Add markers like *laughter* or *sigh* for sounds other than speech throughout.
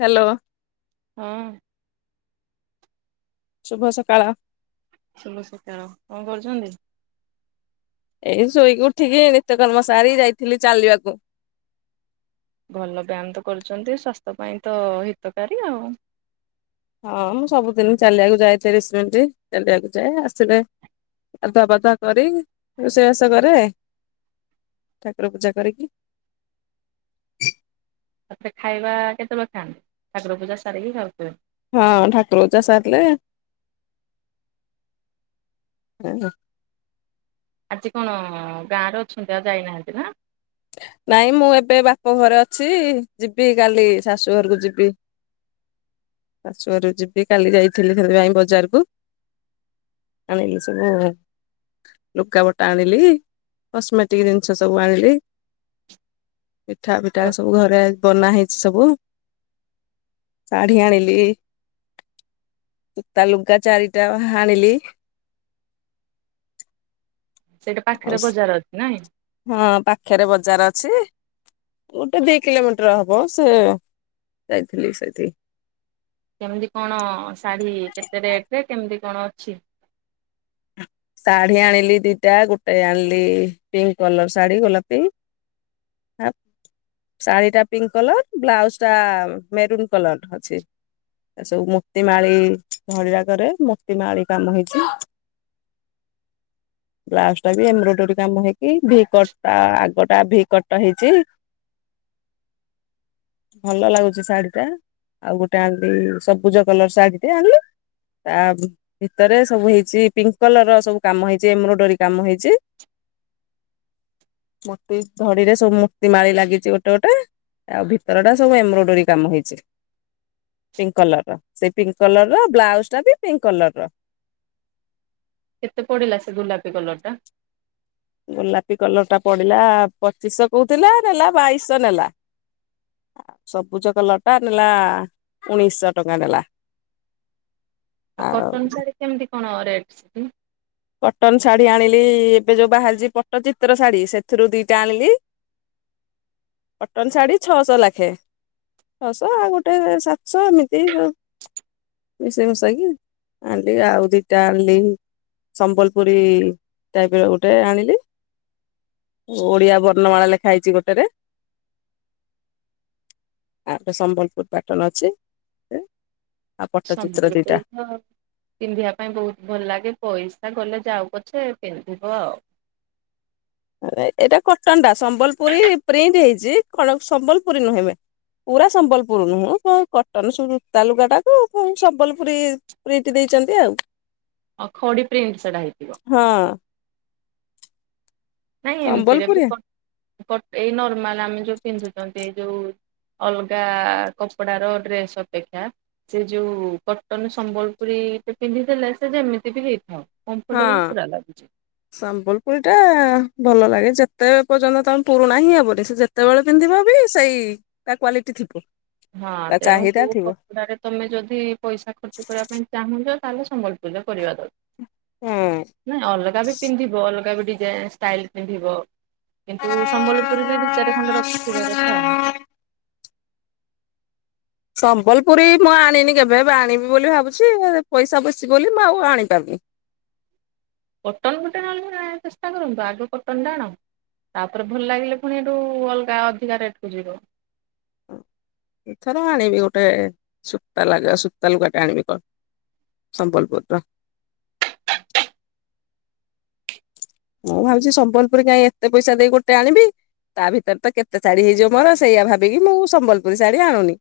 Hello. ହଁ ଶୁଭ ସକାଳ। ଶୁଭ ସକାଳ। କଣ କରୁଛନ୍ତି? ଏଇ ଶୋଇକି ଉଠିକି, ନିତ୍ୟକର୍ମ ସାରି ଯାଇଥିଲି ଚାଲିବାକୁ। ଭଲ ବ୍ୟାୟାମ ତ କରୁଛନ୍ତି ସ୍ୱାସ୍ଥ୍ୟ ପାଇଁ ତ ହିତକାରୀ ଆଉ ହଁ, ମୁଁ ସବୁଦିନ ଚାଲିବାକୁ ଯାଏ ତିରିଶ ମିନିଟ। ଚାଲିବାକୁ ଯାଏ ଆସିଲେ ଗାଧୁଆ ପାଧୁଆ କରି ରୋଷେଇବାସ କରେ, ଠାକୁର ପୂଜା କରିକି ତାପରେ ଖାଇବା କେତେବେଳେ ଖାଆନ୍ତି? ଠାକୁର ପୂଜା ସାରିକି ଖାଉଥିବେ। ହଁ ଠାକୁର ପୂଜା ସାରିଲେ ଆଜି କଣ ଗାଁରେ ଅଛନ୍ତି ଆଉ ଯାଇନାହାନ୍ତି ନା? ନାଇଁ ମୁଁ ଏବେ ବାପ ଘରେ ଅଛି। ଯିବି କାଲି ଶାଶୁ ଘରକୁ ଯିବି। *inaudible* ଆ ଶାଶୁଘର ଯିବି କାଲି ଯାଇଥିଲି ସେଥିପାଇଁ ବଜାରକୁ। ଆଣିଲି ସବୁ ଲୁଗାପଟା ଆଣିଲି, କସ୍ମେଟିକ ଜିନିଷ ସବୁ ଆଣିଲି। ପିଠା ପିଠା ସବୁ ଘରେ ବନା ହେଇଛି ସବୁ, ଶାଢୀ ଆଣିଲି। ସୂତା ଲୁଗା ଚାରିଟା ଆଣିଲି। ସେଇଟା ଆଉ ପାଖରେ ବଜାର ଅଛି ନାଇଁ? ହଁ, ପାଖରେ ବଜାର ଅଛି। ଗୋଟେ ଦି କିଲୋମିଟର ହବ, ସେ ଯାଇଥିଲି ସେଇଠି। କେମିତି କଣ ଶାଢୀ କେତେ ରେଟ ରେ, କେମିତି କଣ ଅଛି? ଶାଢୀ ଆଣିଲି ଦିଟା, ଗୋଟେ ଆଣିଲି ପିଙ୍କ କଲର ଶାଢୀ ଗୋଲାପି। *unintelligible* ଶାଢୀ ଟା ପିଙ୍କ କଲର ବ୍ଲାଉଜ ଟା ମେରୁନ୍ କଲର ଅଛି। ଏ ସବୁ ମୋତି ମାଳି ଧଳିଆ କରେ ମୋତି ମାଳି କାମ ହେଇଛି। ବ୍ଲାଉଜ ଟା ବି ଏମ୍ବ୍ରଡରୀ କାମ ହେଇକି ଭି କଟ ଆଗଟା ଭି କଟା ହେଇଛି। *inaudible* ଭଲ ଲାଗୁଛି ଶାଢୀ ଟା ଆଉ ଗୋଟେ ସବୁଜ କଲର ଶାଢୀ ଟେ ଆଣିଲ। ତା ଭିତରେ ସବୁ ହେଇଛି ପିଙ୍କ। କଲର ର ସବୁ କାମ ହେଇଛି ଏମ୍ବ୍ରୋଏଡରୀ କାମ ହେଇଛି। *inaudible* ମୁତି ଧଡିରେ ସବୁ ମୂର୍ତ୍ତି ମାଳି ଲାଗିଛି ଗୋଟେ ଗୋଟେ। ଆଉ ଭିତର ଟା ସବୁ ଏମ୍ବ୍ରୋଏଡୋରୀ କାମ ହେଇଛି। ପିଙ୍କ କଲର ର ସେଇ ପିଙ୍କ କଲର ର ବ୍ଲାଉଜ ଟା ବି ପିଙ୍କ କଲର କେତେ ପଡିଲା ସେ ଗୁଲାପୀ କଲର ଟା? ଗୋଲାପୀ କଲର ଟା ପଡିଲା ପଚିଶ ଶହ କୋହୁଥିଲା ନେଲା ବାଇଶ ଶହ ନେଲା। ସବୁଜ କଲଟା ନେଲା ଉଣେଇଶ ଶହ ଟଙ୍କା ନେଲା। ଆଉ କଟନ ଶାଢ଼ୀ କେମିତି କଣ ରେଟ୍ ସେଠି। କଟନ ଶାଢୀ ଆଣିଲି, ଏବେ ଯୋଉ ବାହାରିଛି ପଟ୍ଟଚିତ୍ର ଶାଢୀ ସେଥିରୁ ଦିଟା ଆଣିଲି। *inaudible* କଟନ ଶାଢ଼ୀ ଛଅଶହ ଲାଖେ। ଛ ଶହ ଆଉ ଗୋଟେ ସାତଶହ ଏମିତି। ମିଶେଇ ମିଶାଇକି ଆଣିଲି ଆଉ ଦିଟା ଆଣିଲି। ସମ୍ବଲପୁରୀ ଟାଇପ ର ଗୋଟେ ଆଣିଲି। ଓଡିଆ ବର୍ଣ୍ଣମାଳା ଲେଖା ହେଇଛି ଗୋଟେରେ। ଆ ସମ୍ବଲପୁର ପାଟନ ଅଛି ଗୋଟେ ଆଉ ପଟ୍ଟଚିତ୍ର ସମ୍ବଲପୁରୀ ଦିଟା। ତ ପିନ୍ଧିବା ପାଇଁ ବହୁତ ଭଲ ଲାଗେ ପଇସା ଗଲେ ଯାଉ ପଛେ ପିନ୍ଧିବ ଆଉ। ଏଇଟା କଟନ ଟା, ସମ୍ବଲପୁରୀ ପ୍ରିଣ୍ଟ ହେଇଛି କଣ ସମ୍ବଲପୁରୀ ନୁହେଁ ମେ ପୁରା ସମ୍ବଲପୁର ନୁହଁ କ କଟନ ସୂ ତା ଲୁଗା ଟାକୁ ସମ୍ବଲପୁରୀ। ପ୍ରିଣ୍ଟ ଦେଇଛନ୍ତି ଆଉ। ଅ ଖଡି ପ୍ରିଣ୍ଟ ସେଟା ହେଇଥିବ। ହଁ। ନାଇଁ ଏମିତିରେ ସମ୍ବଲପୁରୀ କ କଟ ଏଇ ନର୍ମାଲ ଆମେ ଯଉ ପିନ୍ଧୁଛନ୍ତି ଏ ଯୋଉ ଅଲଗା କପଡାର ଡ୍ରେସ୍ ଅପେକ୍ଷା ସେ ଯୋଉ କଟନ ସମ୍ବଲପୁରୀ ପିନ୍ଧିଦେଲେ ସେ ଯେମିତି ବି ହେଇଥାଉ। କମ୍ଫର୍ଟେବଲ ହଁ। ପୁରା ଲାଗୁଛି। ସମ୍ବଲପୁରୀ ଟା ଭଲ ଲାଗେ, ଯେତେ ପର୍ଯ୍ୟନ୍ତ ତମେ ପୁରୁଣା ହିଁ ହବନି ସେ ଯେତେବେଳେ ପିନ୍ଧିବ ବି ସେଇ ତା କ୍ୱାଲିଟି ଥିବ। ହଁ ତା ତେଣୁ ଚାହିଦା କୋଉ ଥିବ କ ପଡ଼ାରାରେ ତମେ ଯଦି ପଇସା ଖର୍ଚ୍ଚ କରିବା ପାଇଁ ଚାହୁଁଛ, ତାହେଲେ ସମ୍ବଲପୂରିରେ କରିବା ଦରକାର। ହୁଁ। ନାଇଁ ଅଲଗା ବି ପିନ୍ଧିବ ଅଲଗା ବି ଡିଜାଇନ ଷ୍ଟାଇଲ ପିନ୍ଧିବ। କିନ୍ତୁ ସମ୍ବଲପୁରୀ ବି ଦି ଚାରି ଖଣ୍ଡ ରଖିଥିବା କଥା ଆଉ। ସମ୍ବଲପୁରୀ ମୁଁ ଆଣିନି କେବେ, ଏବେ ଆଣିବି ବୋଲି ଭାବୁଛି ପଇସା ବେଶ ବୋଲି ମୁଁ ଆଉ ଆଣିପାରୁନି। କଟନ ଗୋଟେ ନହେଲେ ଚେଷ୍ଟା କରନ୍ତୁ ଆଗ କଟନଟା ଆଣ। ତାପରେ ଭଲ ଲାଗିଲେ ପୁଣି ଏଠୁ ଅଲଗା ଅଧିକା ରେଟ କୁ ଯିବ। ଏଥର ଆଣିବି ଗୋଟେ ସୂତା ଲାଗା ସ ସୁତା ଲୁଗା ଟେ ଆଣିବି କ ସମ୍ବଲପୁରିର। ମୁଁ ଭାବୁଛି ସମ୍ବଲପୁରୀ କାଇଁ ଏତେ ପଇସା ଦେଇ ଗୋଟେ ଆଣିବି। ତା ଭିତରେ ତ କେତେ ଶାଢୀ ହେଇଯିବ ମୋର ସେଇଆ ଭାବିକି ମୁଁ ସମ୍ବଲପୁରୀ ଶାଢୀ ଆଣୁନି।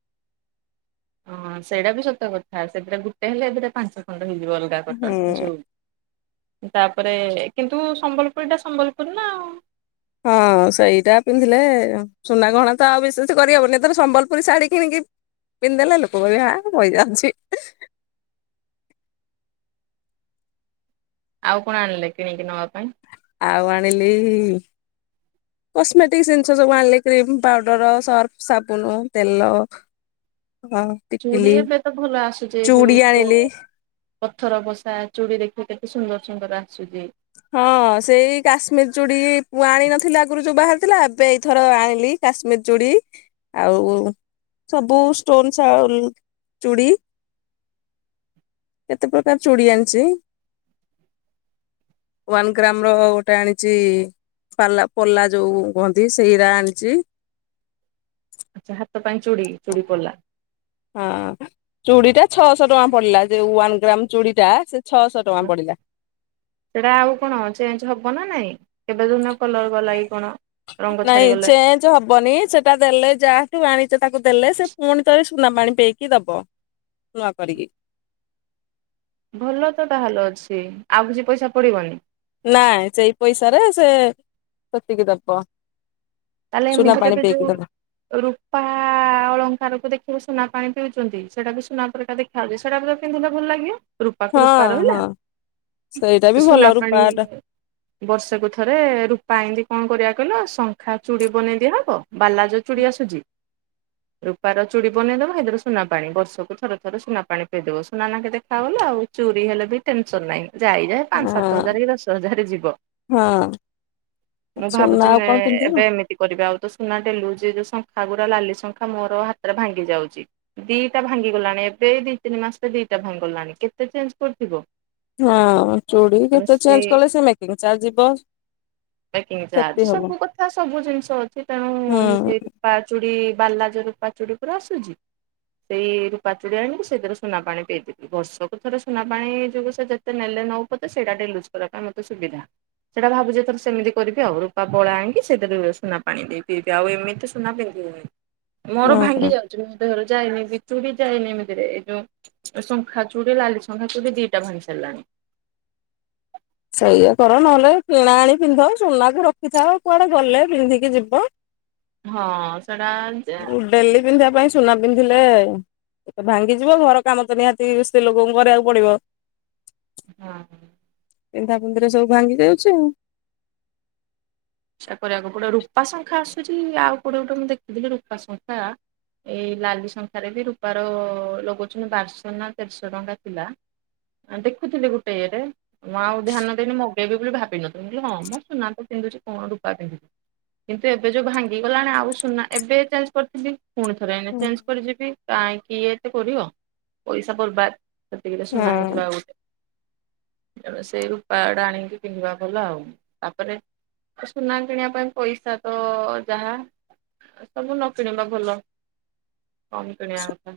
ହଁ ସେଇଟା ବି ସତ କଥା, ସେଥିରେ ଗୁଟେ ହେଲେ ଏଥିରେ ପାଞ୍ଚ ଖଣ୍ଡ ହେଇଯିବ। ଲୁଗା କଟନ୍ ଏ ହୁଁ। ଯୋଉ ତାପରେ କିନ୍ତୁ ସମ୍ବଲପୁରୀ ଟା ସମ୍ବଲପୁରୀ ନା‌ ଆଉ। ହଁ ସେଇଟା ପିନ୍ଧିଲେ। ସୁନା ଗହଣା ତ ଆଉ ବିଶଷ କରିହବନି, ଏଥର ସମ୍ବଲପୁରୀ ଶାଢ଼ୀ କିଣିକି। ପିନ୍ଧଦେଲେ ଲୋକ କହିବେ ହାଁ ପଇସା ଅଛି। ଆଉ କଣ ଆଣିଲେ କିଣିକି ନବା ପାଇଁ। ଆଉ ଆଣିଲି। କସ୍ମେଟିକ ଜିନିଷ ସବୁ ଆଣିଲି କ୍ରିମ ପାଉଡର ସର୍ଫ ସାବୁନ ତେଲ। ହଁ। ଚୁଡ଼ି ଟିକିଲି ଏବେ ତ ଭଲ ଆସୁଛି ଚୁଡି ଯୋଉ ତୋ ଆଣିଲି ପଥର ବସା ଚୁଡି ଦେଖିବ କେତେ ସୁନ୍ଦର ସୁନ୍ଦର ଆସୁଛି। ହଁ ସେଇ କାଶ୍ମୀର ଚୁଡ଼ି ମୁଁ ଆଣି ନଥିଲି ଆଗରୁ ଯୋଉ ବାହାରିଥିଲା ଏବେ ଏଇଥର ଆଣିଲି। କାଶ୍ମୀର ଚୁଡ଼ି ଆଉ ସବୁ ଷ୍ଟୋନ୍ ସଲ ଚୁଡ଼ି। କେତେ ପ୍ରକାର ଚୁଡି ଆଣିଛି। ୱାନ୍ ଗ୍ରାମ ର ଗୋଟେ ଆଣିଛି। ପାଲା ପଲା ଯୋଉ କୁହନ୍ତି ସେଇରା ଆଣିଛି। ଆଚ୍ଛା ହାତ ପାଇଁ ଚୁଡ଼ି ଚୁଡ଼ି ପଲା। ହଁ, ଚୁଡି ଟା ଛଅଶହ ଟଙ୍କା ପଡିଲା ଯେଉ ୱାନ୍ ଗ୍ରାମ ଚୁଡ଼ି ଟା ସେ ଛଅଶ। ଟଙ୍କା ପଡିଲା। ସେଇଟା ଆଉ କଣ ଚେଞ୍ଜ ହବ ନା ନାଇଁ କେବେ ଯୋଉ ଦିନ କଲର ଗଲା କି କଣ? ରଙ୍ଗ ନାଇଁ ଛାଡିଗଲେ ଚେଁ ହବନି ସେଇଟା ଦେଲେ ଯାହାଠୁ ଆଣିଛ ତାକୁ ଦେଲେ ସେ ପୁଣି ଥରେ ସୁନା ପାଣି ପେଇକି ଦବ। ନୂଆ କରିକି। ଭଲ ତ ତାହେଲେ ଅଛି ଆଉ କିଛି ପଇସା ପଡ଼ିବନି। ନାଇଁ, ସେଇ ପଇସାରେ ସେ ସେତିକି ଦବ। ତାହେଲେ ସୁନା ଏମିତି ରେ ପାଣି ବି ପେଇକି ଯୋଉ। ଦବ ରୂପା ଅଳଙ୍କାର କୁ ଦେଖିବ ସୁନା ପାଣି ପିଉଛନ୍ତି ସେଟା ବି ସୁନା ପରିକା ଦେଖ ଦେଖା ଯାଉଛି ସେଇଟା ପୂରା ପିନ୍ଧିଲ ଭଲ ଲାଗିବ। ରୂପାକୁ ହଁ ରୂପାର ହେଲା, ହଁ ସେଇଟା ବି ସୁନା ଭଲ ପାଣି। ରୂପାଟା ବର୍ଷକୁ ଥରେ ରୂପା ଇଁତି କଁ କରିବା କହିଲ ସଂ ଶଖା ଚୁଡି ବନେଇ ଦିଆହବ ବାଲା ଯୋଉ ଚୁଡି ଆସୁଛି। ରୂପାର ଚୁଡ଼ି ବନେଇଦବା ହେଇଥିରେ ସୁନା ପାଣି ବର୍ଷକୁ ଥରେ ଥରେ ସୁନା ପାଣି ପେଇଦବ ସୁନା ନାଖେ ଦେଖାଗଲା ଆଉ। ଚୁରି ହେଲେ ବି ଟେନସନ ନାହିଁ ଯାଇ ଯାଏ ପାଞ୍ଚ, ସାତ ହଁ ହଜାର କି, ଦଶ ହଜାର ଯିବ। ହଁ ମୁଁ ସୁନା ଭାବୁଛି, ଆଉ ଏ କଣ ପିନ୍ଧିବ ଏବେ। ଏମିତି କରିବି ଆଉ ତ ସୁନା ଡେଲି ୟୂଜ ଯୋଉ ଶଙ୍ଖା ଗୁରା ଲାଲି ଶଙ୍ଖା ମୋର ହାତରେ ଭାଙ୍ଗି ଯାଉଛି। ଦିଟା ଭାଙ୍ଗିଗଲାଣି ଏବେ ଦିଇ ତିନି ମାସରେ ଦିଟା ଭାଙ୍ଗି ଗଲାଣି କେତେ ଚେଞ୍ଜ କରୁଥିବ। ହଁ, ଚୁଡ଼ି ଯେତେ ଚେଞ୍ଜ କଲେ ସେ ମେକିଂ ଚାର୍ଯ ଯିବ ପ୍ୟାକିଂ କ୍ଷତି ଚାର୍ଜ ହବ ସବୁ କଥା ସବୁ ଜିନିଷ ଅଛି ତେଣୁ ମି ହୁଁ ସେଇ। ରୂପାଚୁଡ଼ି ବାଲା ଯୋଉ ରୂପାଚୁଡ଼ି ଉପରେ ଆସୁଛି। ସେଇ ରୂପା ଚୁଡ଼ି ଆଣିକି ସେଇଥିରେ ସୁନା ପାଣି ପଇଦେବି। ବର୍ଷକୁ ଥରେ ସୁନା ପାଣି ଯୋଗୁଁ ସେ ଯେତେ ନେଲେ ନଉ ପଛେ ସେଇଟା ଡେଲି ୟୁଜ କରିବା ପାଇଁ ମତେ ସୁବିଧା। ସେଇଟା ଭାବୁଛି ଏଥର ସେମିତି କରିବି ଆଉ ରୂପା ବଳା ଆଣିକି ସେଥିରେ ସୁନା ପାଣି ଦେଇ ପେଇବି। ଆଉ ଏମିତି ସୁନା ପିନ୍ଧିବନି। ମୋର ଭାଙ୍ଗି ହୁଁ। ଯାଉଛି। ମୋ ଦେହରୁ ଯାଏନି ଏଇ ଚୁଡି ଯାଏନି ଏମିତିରେ ଏଇ ଯୋଉ। ଶଙ୍ଖା ଚୁଡ଼ି, ଲାଲି ଶଙ୍ଖା ଚୁଡ଼ି, ଦିଟା ଭାଙ୍ଗି ସାଇଲାଣି। ସେଇଆା କର, ନହେଲେ କିଣା ଆଣି ପିନ୍ଧ, ସୁନାକୁ ରଖିଥାଅ, କୁଆଡେ ଗଲେ ପିନ୍ଧିକି ଯିବ। ହଁ ସେଟା ଯେ ଡେଲି ପିନ୍ଧିବା ପାଇଁ ସୁନା ପିନ୍ଧିଲେ ଏ ଭାଙ୍ଗିଯିବ ଘର କାମ ତ ନିହାତି ସ୍ତ୍ରୀ ଲୋକଙ୍କୁ କରିବାକୁ ପଡିବ। ହଁ ହଁ *unintelligible* ପିନ୍ଧା ପିନ୍ଧିରେ ସବୁ ଭାଙ୍ଗି ଯାଉଛି ଆଉ। ସେଆ କରିବାକୁ ପଡ଼ିବ। ରୂପା ଶଙ୍ଖା ଆସୁଛି ଆଉ କୋଟେ ଗୋଟେ ମୁଁ ଦେଖିଥିଲି ରୂପା ଶଙ୍ଖା। ଏଇ ଲାଲି ଶଙ୍ଖାରେ ବି ରୂପାର ଲଗଉଛନ୍ତି ବାରଶହ ନା ତେରଶହ ଟଙ୍କା ଥିଲା। ଆ ଦେଖୁଥିଲି ଗୋଟେ ଇଏରେ। ମୁଁ ଆଉ ଧ୍ୟାନ ଦେଇନି ମଗେଇବି ବୋଲି ଭାବିନଥିଲି ମୁଁ କହିଲି ହଁ ମଁ ସୁନା ତ ପିନ୍ଧୁଛି। କଣ ରୂପା ପିନ୍ଧିବି? କିନ୍ତୁ ଏବେ ଯୋଉ ଭାଙ୍ଗିଗଲାଣି ଆଉ ସୁନା ଏବେ ଚେଞ୍ଜ କରିଥିଲି ପୁଣି ଥରେ ଏଇନେ ଚେଞ୍ଜ କରି ଯିବି। କାହିଁକି ଇଏ ଏତେ କରିବ ପଇସା ବର୍ବାଦ? ସେତିକିରେ ସୁନା ହଁ ହେଇଯିବ ଆଉ ଗୋଟେ। ସେଇ ରୂପା ଟା ଆଣିକି ପିନ୍ଧିବା ଭଲ ଆଉ ତାପରେ ସୁନା କିଣିବା ପାଇଁ ପଇସା ତ ଯାହା ସବୁ ନ କିଣିବା ଭଲ କମ କିଣିବା କଥା।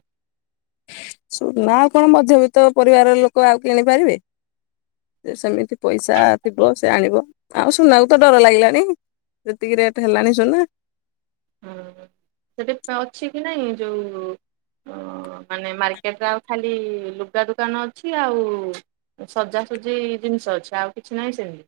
ସୁନା ଆଉ କଣ ମଧ୍ୟବିତ୍ତ ପରିବାର ଲୋକ ଆଉ କିଣିପାରିବେ? ଯେ ସେମିତି ପଇସା ଥିବ, ସେ ଆଣିବ, ଆଉ ସୁନାକୁ ତ ଡର ଲାଗିଲାଣି। ଯେତିକି ରେଟ୍ ହେଲାଣି ସୁନା। ହଁ ସେଠି ଅଛି କି ନାହିଁ ଯୋଉଁ ଓ ମାନେ ମାର୍କେଟରେ ଆଉ ଖାଲି ଲୁଗା ଦୋକାନ ଅଛି ଆଉ ସଜାସଜି ଜିନିଷ ଅଛି ଆଉ କିଛି ନାହିଁ ସେମିତି।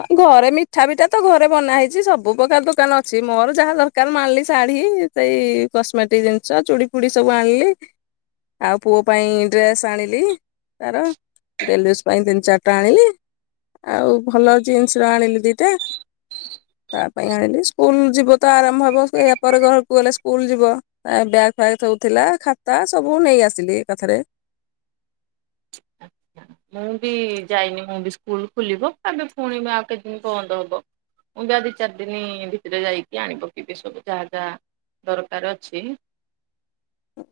ହଁ ଘରେ ମିଠା ବିଠା ତ ଘରେ ବନା ହେଇଛି ସବୁ ପ୍ରକାର ଦୋକାନ ଅଛି ମୋର ଯାହା ଦରକାର ମୁଁ ଆଣିଲି ଶାଢୀ ସେଇ କସ୍ମେଟିକ ଜିନିଷ ଚୁଡି ଫୁଡି ସବୁ ଆଣିଲି ଆଉ ପୁଅ ପାଇଁ ଡ୍ରେସ ଆଣିଲି ତାର। ଡେଲିୟୁସ୍ ପାଇଁ ତିନି ଚାରିଟା ଆଣିଲି ଆଉ ଭଲ ଜିନ୍ସ ରୁ ଆଣିଲି ଦିଟା ତା ପାଇଁ ଆଣିଲି ସ୍କୁଲ ଯିବ ତ ଆରମ୍ଭ ହବ ଏହା ପରେ ଘରକୁ ଗଲେ ସ୍କୁଲ ଯିବ। ଆଉ ବ୍ୟାଗ୍ ଫ୍ୟାଗ୍ ଥଉଥିଲା ଖାତା ସବୁ ନେଇ ଆସିଲି ଏକାଥରେ। ଫାଙ୍କା ଅଡିଓ ମୁଁ ବି ଯାଇନି ମୁଁ ବି ସ୍କୁଲ ଖୋଲିବ ତାବେ ପୁଣି ଆଉ କେତେଦିନ ବନ୍ଦ ହବ। ମୁଁ ବି ଆଉ ଦିଇ ଚାରି ଦିନ ଭିତରେ ଯାଇକି ଆଣି ପକେଇବି ସବୁ ଯାହା ଯାହା ଦରକାର ଅଛି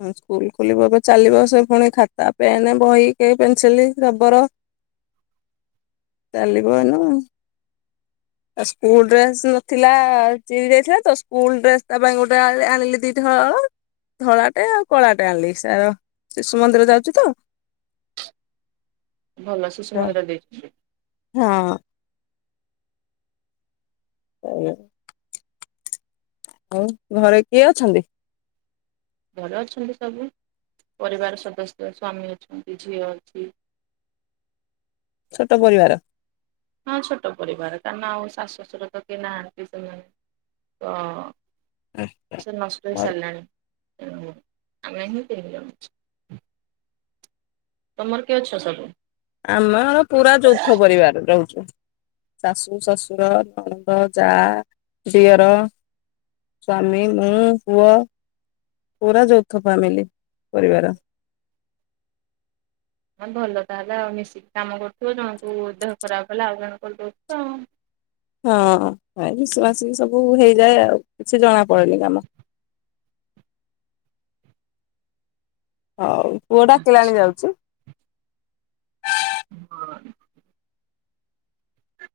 ସ୍କୁଲ ଖୋଲିବ ଏବେ ଚାଲିବ ସେ ପୁଣି ଖାତା ପେନ୍ ବହି କେ ପେନସିଲ ରବର। ଫାଙ୍କା ଅଡିଓ। ଚାଲିବ ଏଇନୁ। ଫାଙ୍କା ଅଡିଓ। ଆଉ ସ୍କୁଲ ଡ୍ରେସ ନଥିଲା ଚିରି ଯାଇଥିଲା ତ ସ୍କୁଲ ଡ୍ରେସ ତା ପାଇଁ ଗୋଟେ ଆଣିଲି ଦିଟା ହଳ। ଧଳାଟେ ଆଉ କଳାଟେ ଆଣିଲି ସାର ଶିଶୁ ମନ୍ଦିର ଯାଉଛି ତ। ଭଲ ସୁଷୁମନ୍ଦିରରେ ଦେଇଛନ୍ତି। ହଁ। ହ *unintelligible* ଆଉ ଘରେ କିଏ ଅଛନ୍ତି? ଘରେ ଅଛନ୍ତି ସବୁ ପରିବାର ସଦସ୍ୟ ସ୍ଵାମୀ ଅଛନ୍ତି ଝିଅ ଅଛି। ଛୋଟ ପରିବାର। ହଁ ଛୋଟ ପରିବାର କାରଣ ଆଉ ଶାଶୁଶଶୁର ତ କିଏ ନାହାନ୍ତି ସେମାନେ। ତଁ ଆଛା ନଷ୍ଟ ହେଇ ସାଇଲଣି ଆମର ଏମିତି ତିଲ ତମର କିଏ ଅଛ ସବୁ ଆମେ ହର ପୁରା ଯୌଥ ପରିବାର ରହୁଛୁ। ଶାଶୁ ଶଶୁର ନଣନ୍ଦ ଯା ଦିଅର ସ୍ଵାମୀ ମୁଁ ପୁଅ ପୁରା ଯୌଥ ଫ୍ୟାମିଲି ପରିବାର ହ ଭଲ ତାହେଲେ ଆଉ ମିଶିକି କାମ କରୁଥିବ ଜଣକୁ ଦେହ ଖରାପ ହେଲା ଆଉ ଜଣ କରିଦଉଥିବ ଆଉ ହଁ ଭାଇ ବିଶବାସ ସବୁ ହେଇଯାଏ ଆଉ କିଛି ଜଣା ପଡନି କାମ ହଉ ପୁଅ ଡାକିଲାଣି ଯାଉଛି ହଁ